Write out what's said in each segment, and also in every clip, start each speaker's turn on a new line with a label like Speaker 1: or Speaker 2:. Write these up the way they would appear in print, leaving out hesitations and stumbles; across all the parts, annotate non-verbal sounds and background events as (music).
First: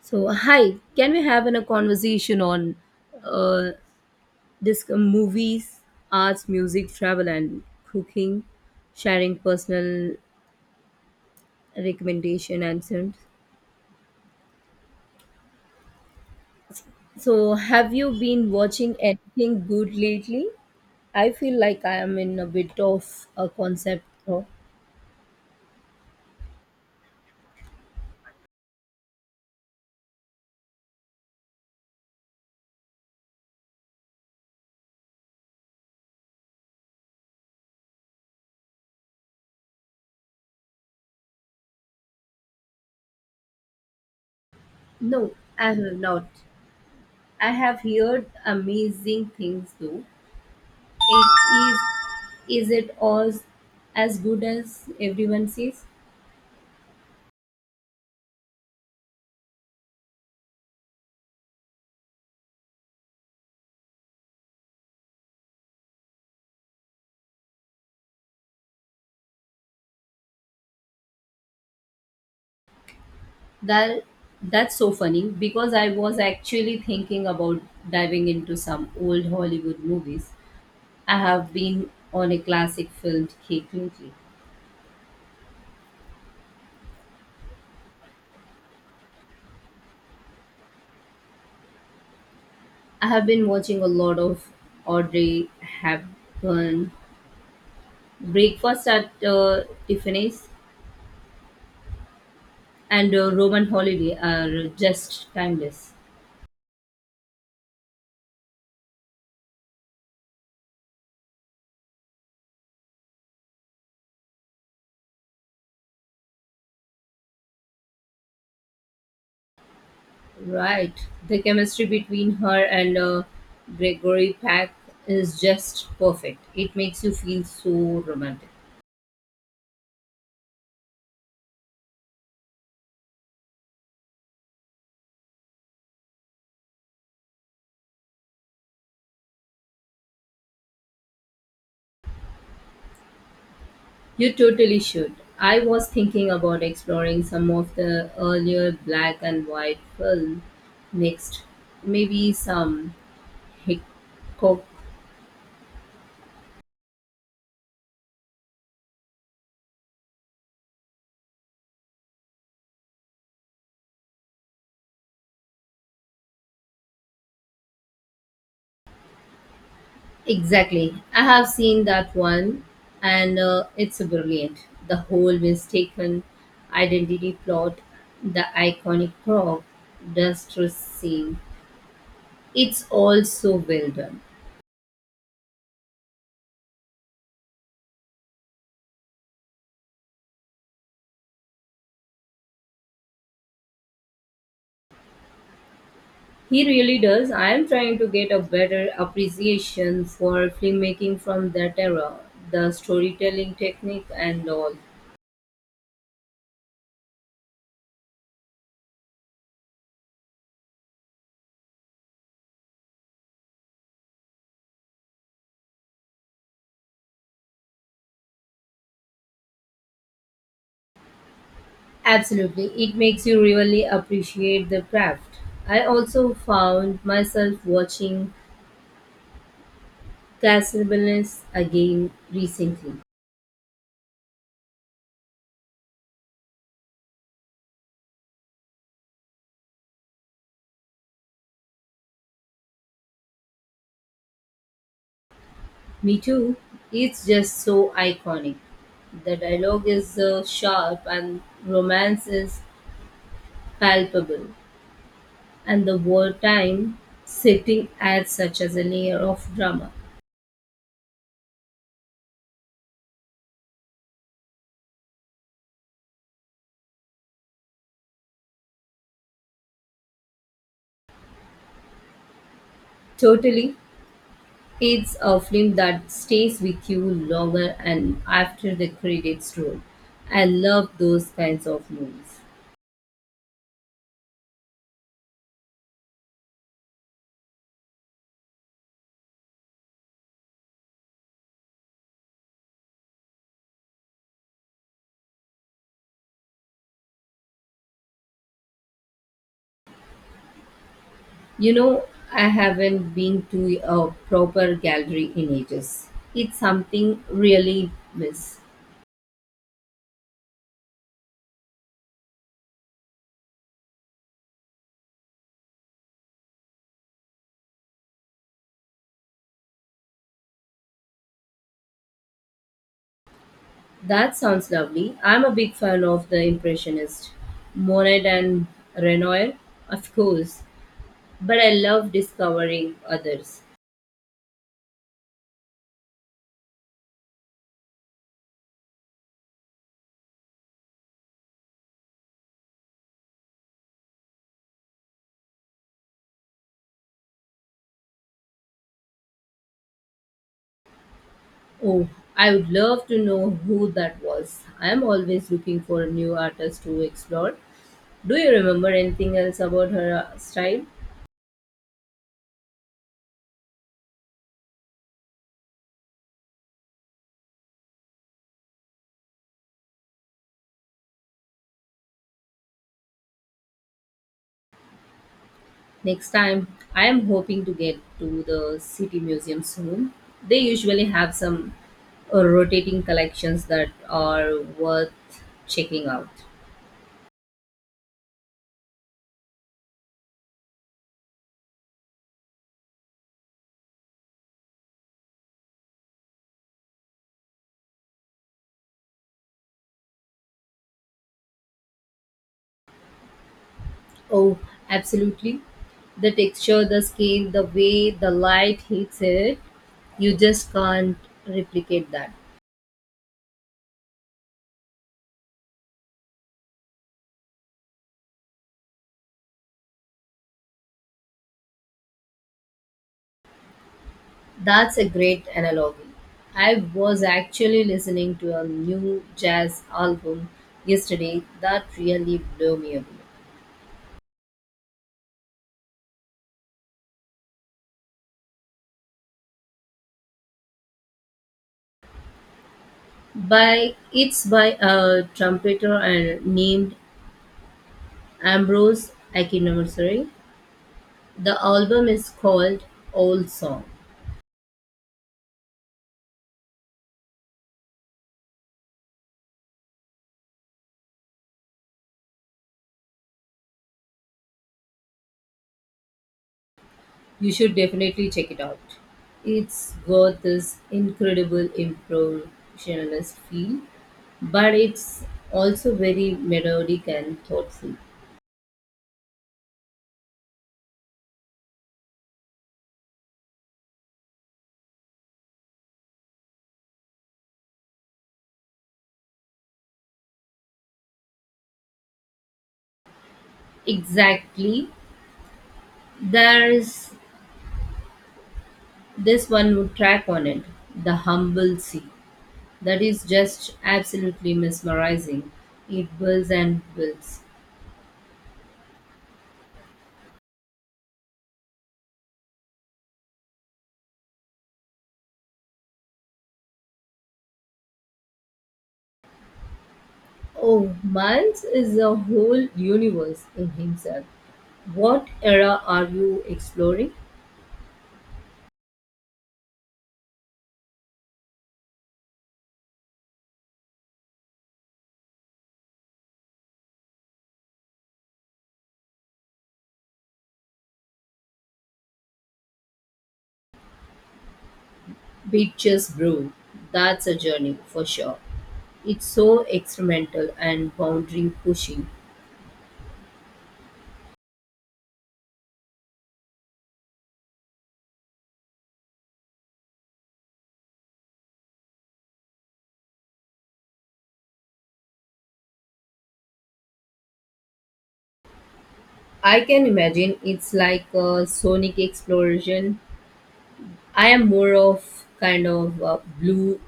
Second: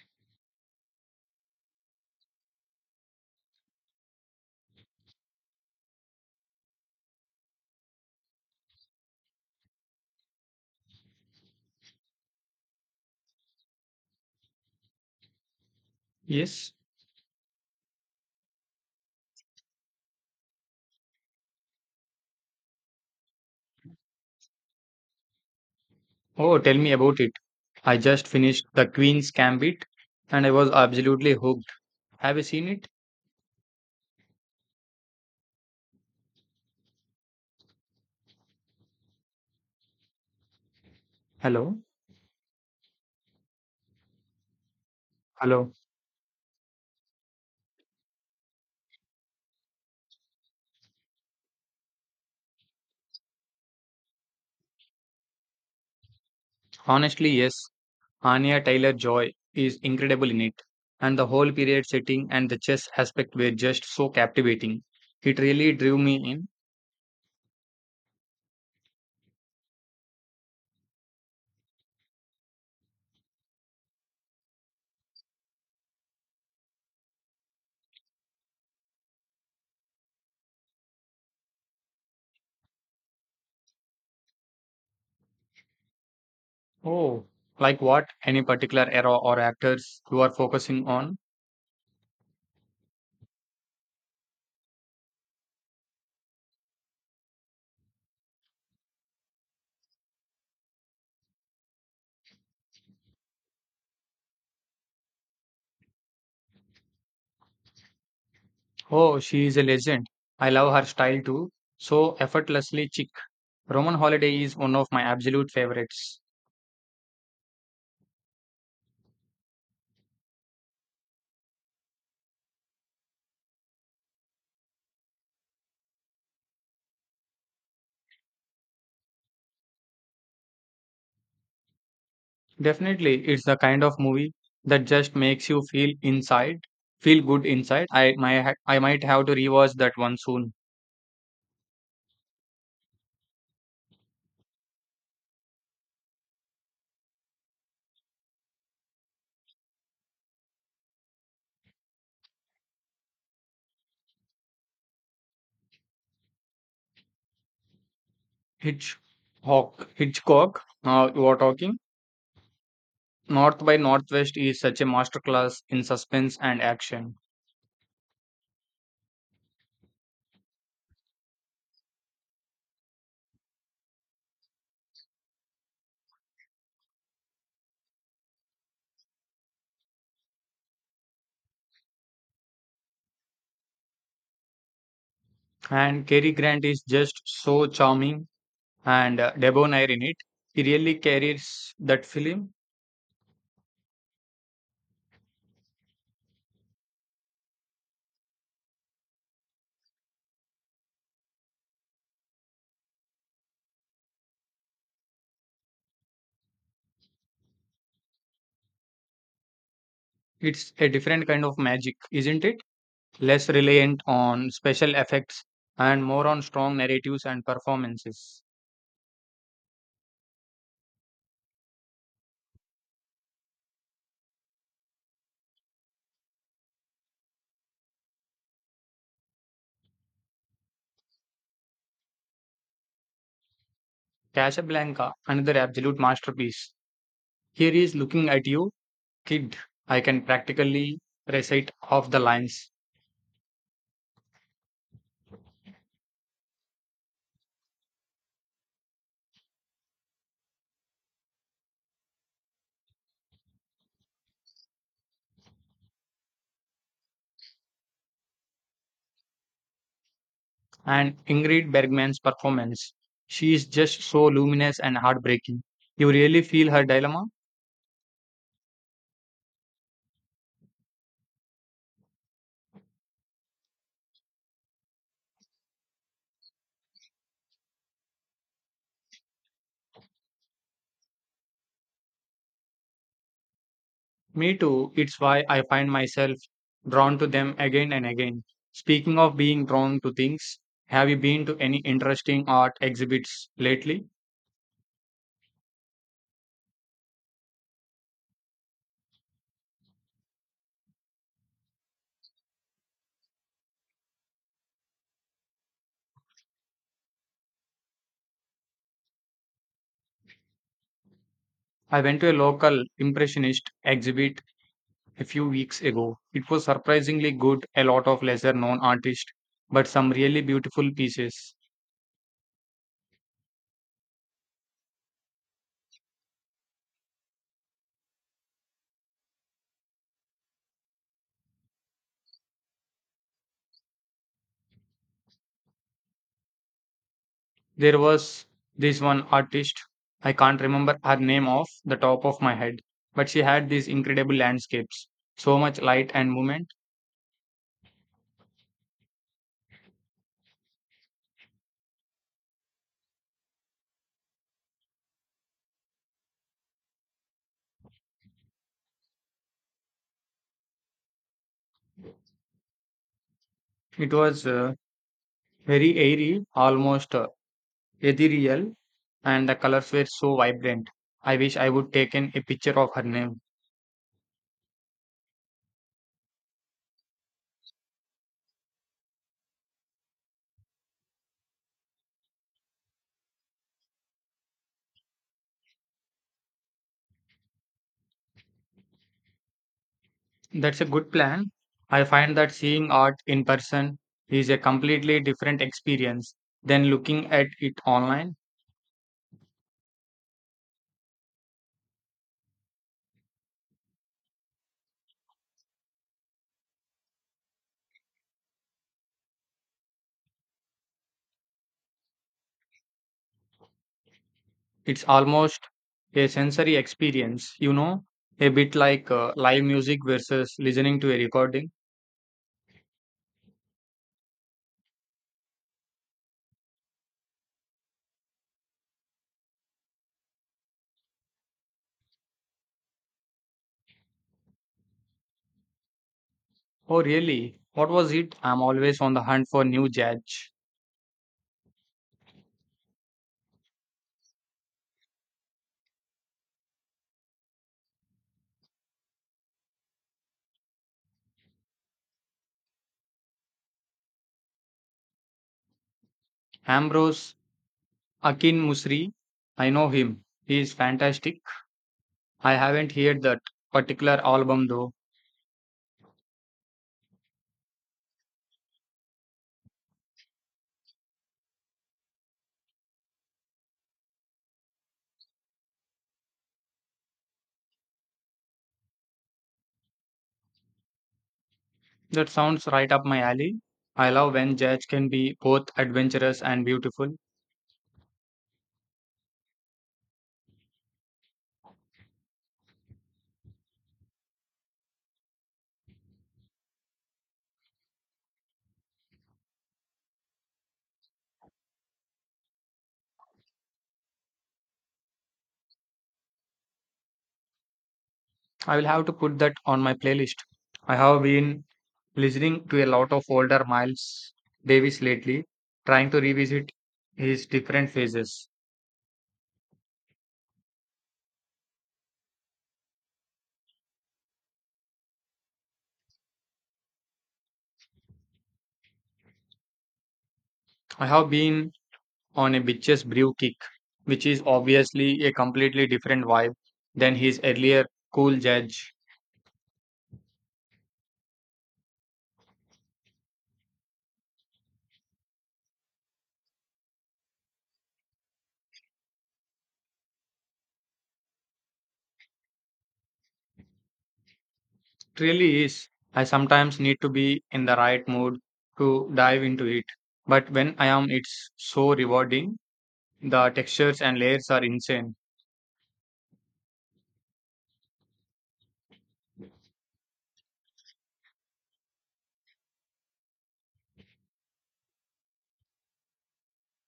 Speaker 1: So, hi, can we have a conversation on uh, this movies, arts, music, travel, and cooking, sharing personal recommendation and so.
Speaker 2: Yes.
Speaker 1: So, have you been watching anything good lately? I feel like I am in a bit of a concept. Of,
Speaker 2: Oh, tell me about it. I just finished The Queen's Gambit and I was absolutely hooked. Have you seen it? Hello?
Speaker 1: no, I
Speaker 2: Hello.
Speaker 1: have not. I have heard amazing things though. It is it all as good as everyone says?
Speaker 2: Honestly, yes. Anya Taylor-Joy is incredible in it. And the whole period setting and the chess aspect were just so captivating. It really drew me in.
Speaker 1: That that's so funny because I was actually thinking about diving into some old Hollywood movies. I have been on a classic film kick lately.
Speaker 2: Oh, like what? Any particular era or actors you are focusing on?
Speaker 1: I have been watching a lot of Audrey Hepburn, Breakfast at Tiffany's, and Roman Holiday are just timeless.
Speaker 2: Oh, she is a legend. I love her style too. So effortlessly chic. Roman Holiday is one of my absolute favorites.
Speaker 1: Right, the chemistry between her and Gregory Peck is just perfect. It makes you feel so romantic.
Speaker 2: Definitely, it's the kind of movie that just makes you feel inside, feel good inside. I might have to rewatch that one soon.
Speaker 1: You totally should. I was thinking about exploring some of the earlier black and white film next. Maybe some Hitchcock.
Speaker 2: Hitchcock, Hitchcock. You are talking. North by Northwest is such a masterclass in suspense and action,
Speaker 1: Exactly. I have seen that one and it's brilliant. The whole mistaken identity plot, the iconic crop, distress scene. It's all so well done.
Speaker 2: and Cary Grant is just so charming and debonair in it. He really carries that film.
Speaker 1: He really does. I am trying to get a better appreciation for filmmaking from that era, the storytelling technique and all.
Speaker 2: It's a different kind of magic, isn't it? Less reliant on special effects and more on strong narratives and performances.
Speaker 1: Absolutely. It makes you really appreciate the craft. I also found myself watching Casablanca again recently.
Speaker 2: Casablanca, another absolute masterpiece. Here is looking at you, kid. I can practically recite off the lines.
Speaker 1: Me too. It's just so iconic. The dialogue is sharp and romance is palpable, and the wartime setting adds such as a layer of drama.
Speaker 2: And Ingrid Bergman's performance. She is just so luminous and heartbreaking. You really feel her dilemma?
Speaker 1: Totally, it's a film that stays with you longer and after the credits roll. I love those kinds of movies.
Speaker 2: Me too. It's why I find myself drawn to them again and again. Speaking of being drawn to things, have you been to any interesting art exhibits lately?
Speaker 1: You know, I haven't been to a proper gallery in ages. It's something really miss.
Speaker 2: I went to a local impressionist exhibit a few weeks ago. It was surprisingly good, a lot of lesser known artists, but some really beautiful pieces.
Speaker 1: That sounds lovely. I'm a big fan of the Impressionist, Monet and Renoir, of course, but I love discovering others.
Speaker 2: There was this one artist, I can't remember her name off the top of my head, but she had these incredible landscapes, so much light and movement.
Speaker 1: Oh, I would love to know who that was. I am always looking for a new artists to explore. Do you remember anything else about her style?
Speaker 2: It was very airy, almost ethereal, and the colors were so vibrant. I wish I would taken a picture of her name.
Speaker 1: Next time, I am hoping to get to the City Museum soon. They usually have some rotating collections that are worth checking out.
Speaker 2: That's a good plan. I find that seeing art in person is a completely different experience than looking at it online.
Speaker 1: Oh, absolutely. The texture, the scale, the way the light hits it, you just can't replicate that.
Speaker 2: It's almost a sensory experience, you know, a bit like live music versus listening to a recording.
Speaker 1: That's a great analogy. I was actually listening to a new jazz album yesterday that really blew me away.
Speaker 2: Oh, really? What was it? I'm always on the hunt for new judge.
Speaker 1: By it's by a trumpeter and named Ambrose Akinamsari. The album is called Old Song.
Speaker 2: Ambrose Akin Musri. I know him. He is fantastic. I haven't heard that particular album though.
Speaker 1: You should definitely check it out. It's got this incredible impressionist feel, but it's also very melodic and thoughtful.
Speaker 2: That sounds right up my alley. I love when jazz can be both adventurous and beautiful.
Speaker 1: Exactly. There's this one wood track on it, The Humble Sea, that is just absolutely mesmerizing. It builds and builds.
Speaker 2: I will have to put that on my playlist. I have been listening to a lot of older Miles Davis lately, trying to revisit his different phases.
Speaker 1: Oh, Miles is a whole universe in himself. What era are you exploring?
Speaker 2: I have been on a bitches brew kick, which is obviously a completely different vibe than his earlier cool jazz.
Speaker 1: Beaches Brew. That's a journey for sure. It's so experimental and boundary pushing.
Speaker 2: It really is. I sometimes need to be in the right mood to dive into it. But when I am, it's so rewarding. The textures and layers are insane.
Speaker 1: I can imagine it's like a sonic explosion. I am more of kind of a blue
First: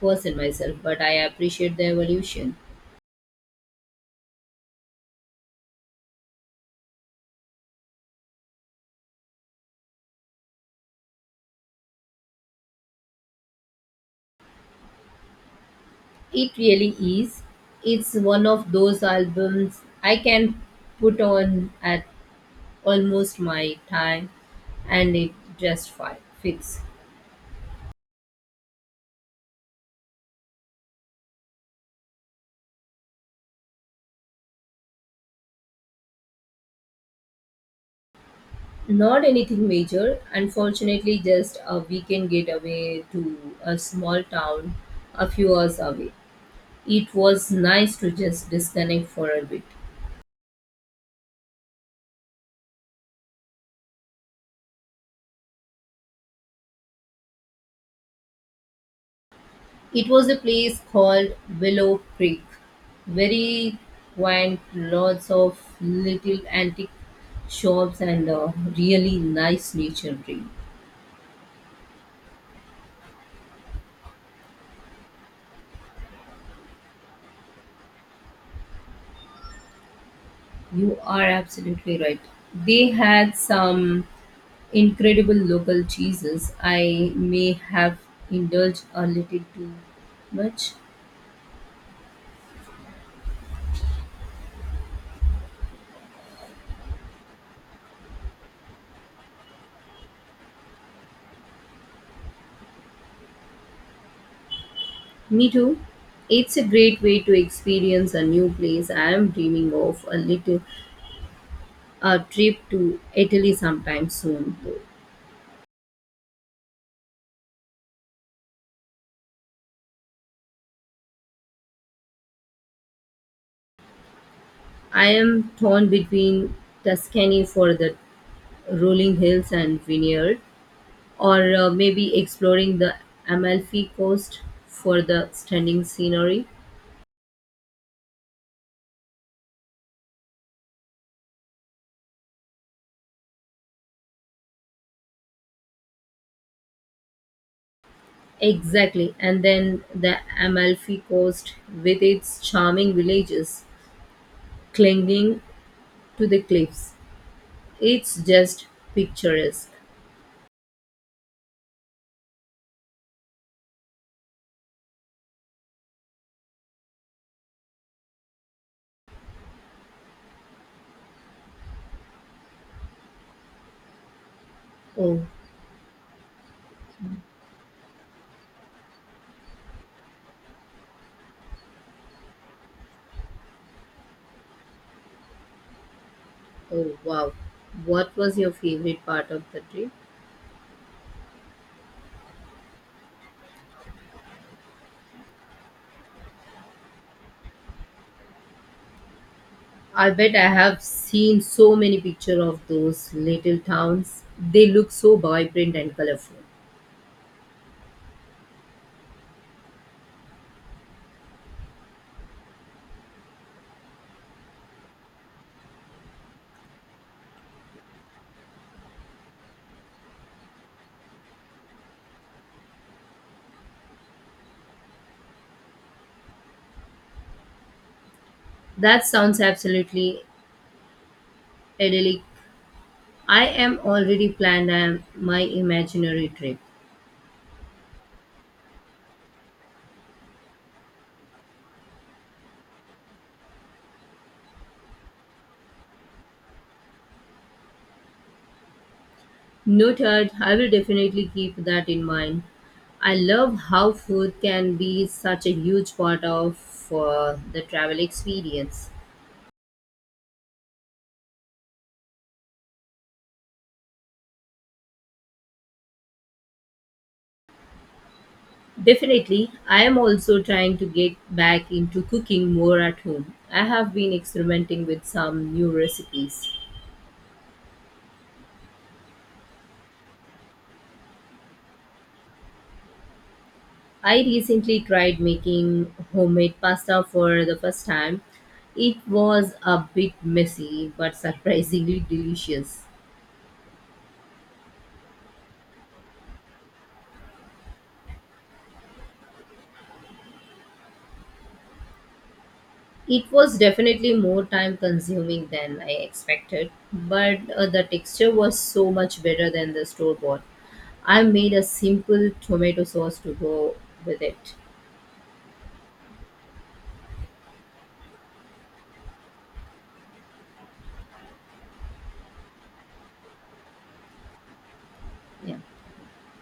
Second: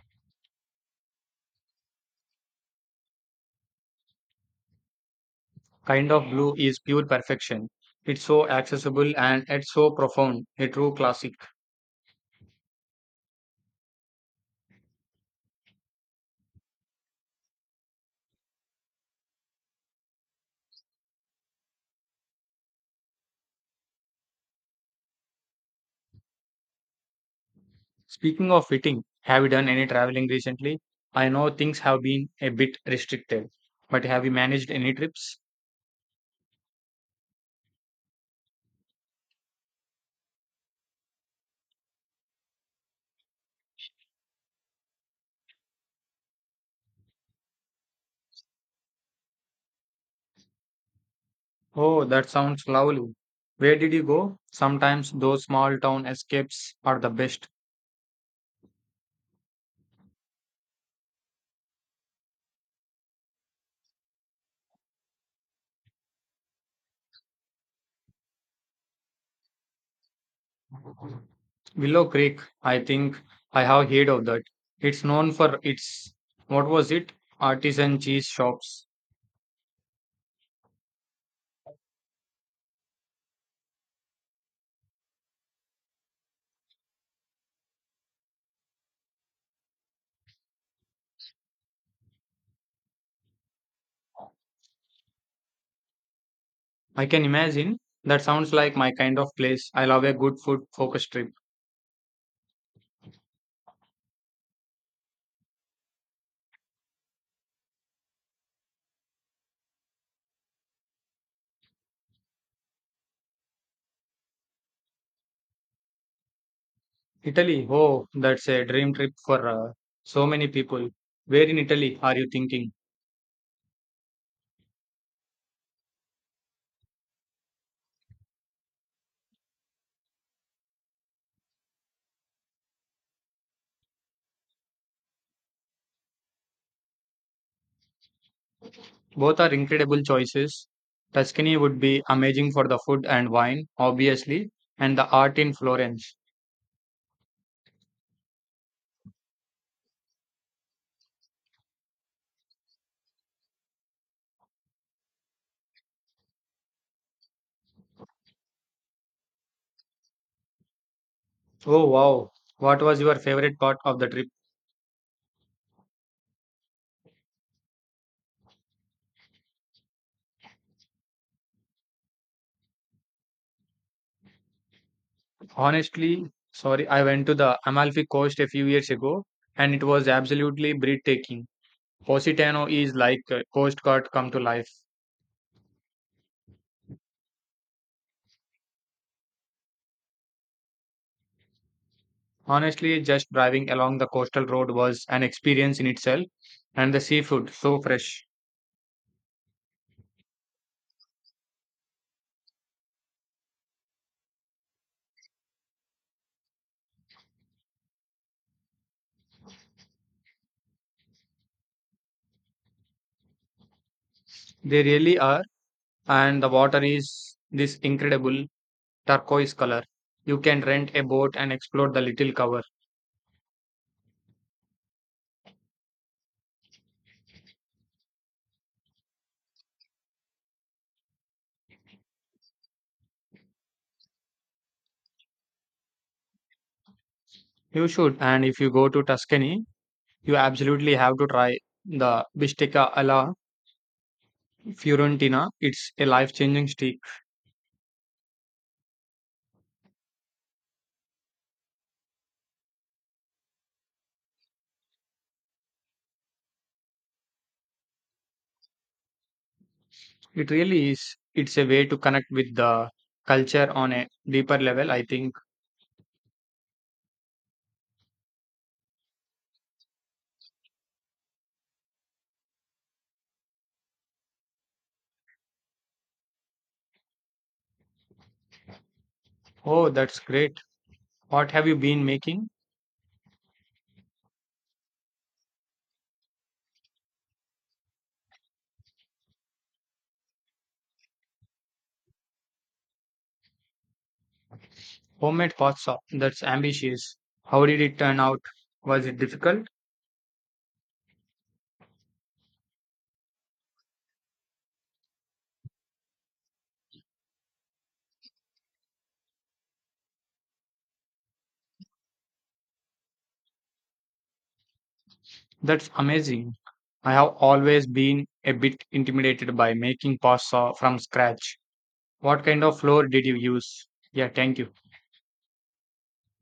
Speaker 1: person myself, but I appreciate the evolution.
Speaker 2: Kind of blue is pure perfection. It's so accessible and it's so profound, a true classic.
Speaker 1: It really is. It's one of those albums I can put on at almost my time and it just fits.
Speaker 2: Speaking of fitting, have you done any traveling recently? I know things have been a bit restricted, but have you managed any trips?
Speaker 1: Not anything major, unfortunately, just a weekend getaway to a small town a few hours away. It was nice to just disconnect for a bit.
Speaker 2: Oh, that sounds lovely. Where did you go? Sometimes those small town escapes are the best.
Speaker 1: It was a place called Willow Creek, very quaint, lots of little antique shops and really nice scenery.
Speaker 2: Willow Creek, I think I have heard of that. It's known for its, what was it? Artisan cheese shops.
Speaker 1: You are absolutely right. They had some incredible local cheeses. I may have indulged a little too much.
Speaker 2: I can imagine. That sounds like my kind of place. I love a good food focused trip.
Speaker 1: Me too. It's a great way to experience a new place. I am dreaming of a little a trip to Italy sometime soon though.
Speaker 2: Italy, oh, that's a dream trip for so many people. Where in Italy are you thinking?
Speaker 1: I am torn between Tuscany for the rolling hills and vineyard, or maybe exploring the Amalfi Coast for the stunning scenery.
Speaker 2: Both are incredible choices. Tuscany would be amazing for the food and wine, obviously, and the art in Florence.
Speaker 1: Exactly, and then the Amalfi Coast with its charming villages clinging to the cliffs. It's just picturesque.
Speaker 2: Oh, wow. What was your favorite part of the trip?
Speaker 1: Oh,
Speaker 2: Honestly, sorry, I went to the Amalfi Coast a few years ago and it was absolutely breathtaking. Positano is like a Coast Guard come to life.
Speaker 1: oh, wow. What was your favorite part of the trip?
Speaker 2: Honestly, just driving along the coastal road was an experience in itself, and the seafood so fresh.
Speaker 1: I bet I have seen so many pictures of those little towns. They look so vibrant and colorful.
Speaker 2: They really are, and the water is this incredible turquoise color. You can rent a boat and explore the little cover.
Speaker 1: That sounds absolutely idyllic. I am already planned my imaginary trip.
Speaker 2: You should, and if you go to Tuscany, you absolutely have to try the bistecca alla Fiorentina, it's a life changing streak.
Speaker 1: Noted, I will definitely keep that in mind. I love how food can be such a huge part of the travel experience.
Speaker 2: It really is. It's a way to connect with the culture on a deeper level, I think.
Speaker 1: Definitely, I am also trying to get back into cooking more at home. I have been experimenting with some new recipes.
Speaker 2: Oh, that's great. What have you been making?
Speaker 1: I recently tried making homemade pasta for the first time. It was a bit messy but (laughs) surprisingly delicious.
Speaker 2: Homemade pasta. That's ambitious. How did it turn out? Was it difficult?
Speaker 1: It was definitely more time consuming than I expected, but the texture was so much better than the store bought. I made a simple tomato sauce to go with it.
Speaker 2: That's amazing. I have always been a bit intimidated by making pasta from scratch. What kind of flour did you use? Yeah, thank you.
Speaker 1: Yeah.